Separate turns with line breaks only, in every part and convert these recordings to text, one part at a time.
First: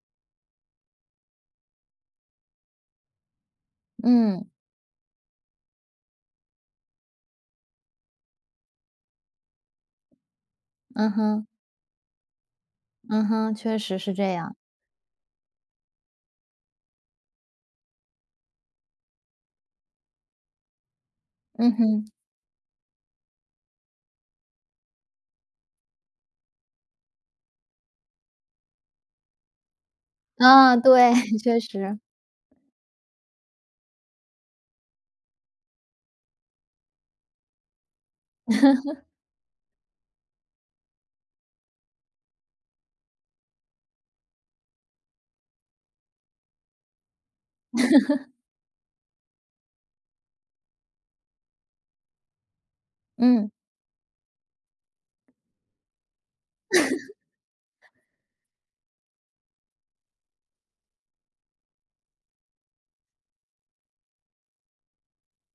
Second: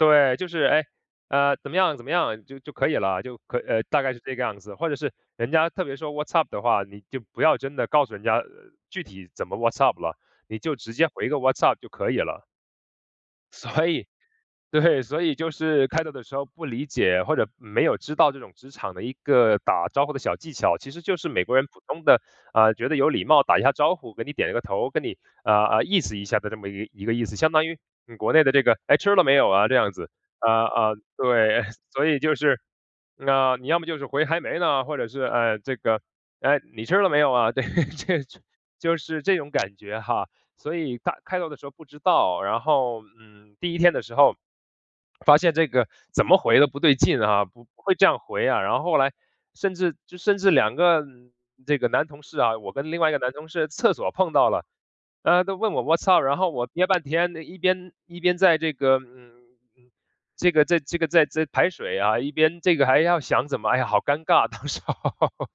对，就是，哎，呃，怎么样，怎么样就就可以了，就可呃，大概是这个
嗯。
样子。或者是人家特别说：“What’s up？” 的话，你就不要真的告诉人家，呃，具体怎么 What’s up？了，你就直接
嗯
回个：
哼。
“What’s up？” 就可以了。
嗯哼，确
所
实
以
是这样。
对，所以就是开头的时候不理解，或者没有知道这种职场的一个打招呼的小技巧，其实就是美国人
嗯
普通
哼。
的，呃，觉得有礼貌，打一下招呼，给你点一个头，跟你，呃，呃，意思一下的这么一一个意思，相当于你国内的这个“唉，吃了没有啊？”这样子。呃，
嗯，
呃，
对，确
对，
实。
所以就是那你要么就是回：“还没呢”，或者是，呃，这个，“唉，你吃了没有啊？”对，这种就 是这种感觉哈。所以他开头的时候不知道，然后，嗯，第一天的时候，发现这个怎么回都不对劲啊，不会这样 回啊。然后后来甚至就甚至2个这个男同事啊，我跟另外一个男同
嗯。
事厕所碰到了，呃，都问我："What’s up？"，然后我憋半 天，一边一边在这个，嗯，嗯，这个在这个在在排水啊，一边这个还要想怎么，哎呀，好尴尬。当时候，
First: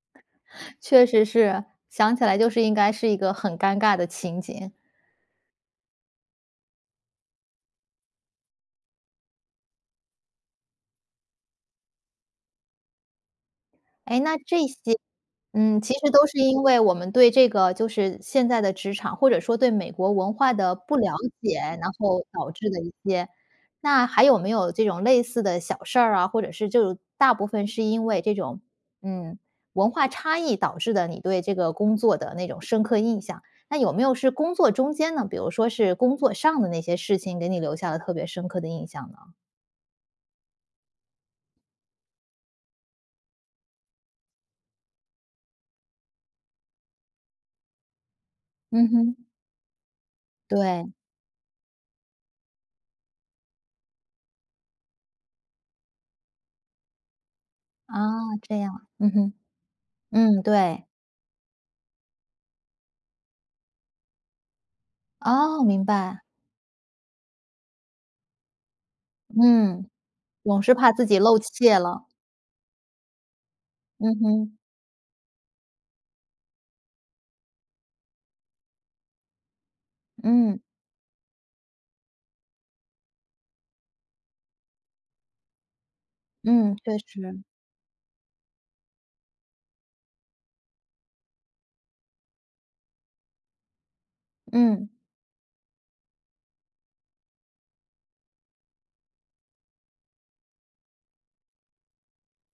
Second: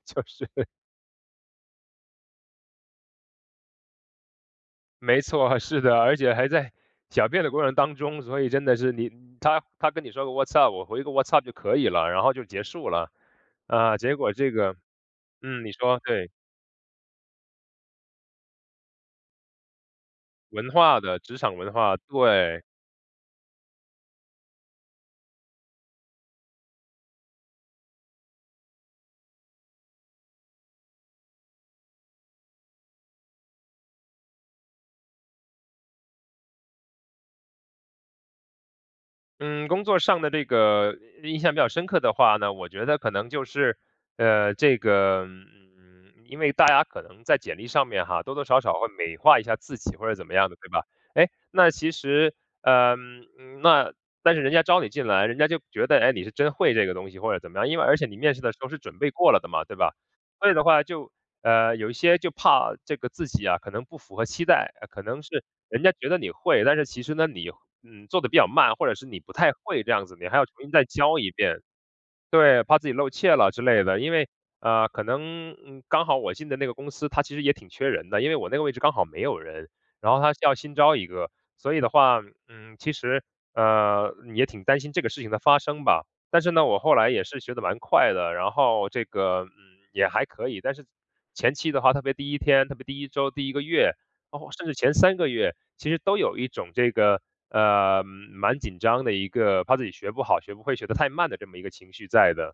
就是
确实是，想起来就是应该是一个很尴尬的情节。
没错，是的，而且还在小便的过程当中，所以真的是你他他跟你说个：“What’s up？”，我回个：“What’s up？” 就可以了，然后就结束了。啊，结
哎，
果
那
这
这
个
些
嗯，你
嗯，其
说，
实都
对。
是因为我们对这个就是现在的职场，或者说对美国文化
文
的不
化
了
的职场
解，
文
然
化，
后导
对。
致的一些那还有没有这种类似的小事儿啊，或者是就大部分是因为这种，嗯，文化差异导致的，你对这个工作的那种深刻印象？那有没有是工作中间呢？比如说是工作上的那些事情，给你留下了特别深刻的印象呢？
嗯，工作上的这个，印象比较深刻的话呢，我觉得可能就是，呃，这个嗯，嗯，因为大家可能在简历上面哈，多多少少
嗯
会
哼。
美化一下自己或者怎么样的，对吧？
对。
哎，那其实，呃，嗯，那但是人家招你进来，人家就觉得，哎，你是真会这个东西或者怎么样，因为而且你面
哦，
试的时
这
候是
样。
准备
嗯
过
哼，
了的嘛，对吧？
嗯，
所以的话
对。
就，呃，有一些就怕这个自己啊，可能不符合期待，可能是
哦，
人
明
家觉得
白。
你会，但是其实呢，你，嗯，做得比较慢，或者是你不太会
嗯，
这样子，你还要重
总
新
是
再
怕自
教
己
一
露
遍。
怯了。
对，怕自己露怯了之类的。因
嗯
为，
哼。
呃，可能，嗯，刚好我进的那个公司，它其实也挺缺人的，因为我那个位置刚好没有人，然后它是要
嗯。
新招一个，所以的话，嗯，其实，呃，也挺担心这个事情的发生吧。但是呢，
嗯，
我后
确
来也是
实。
学得蛮快的，然后这个，嗯，也还可以，但是前期的话，特别第1天，特别第1周，第1个月，包括甚至
嗯。
前3个月，其实都有一种这个，呃，蛮紧张的一个，怕自己学不好、学不会、学得太慢的这么一个情绪在的。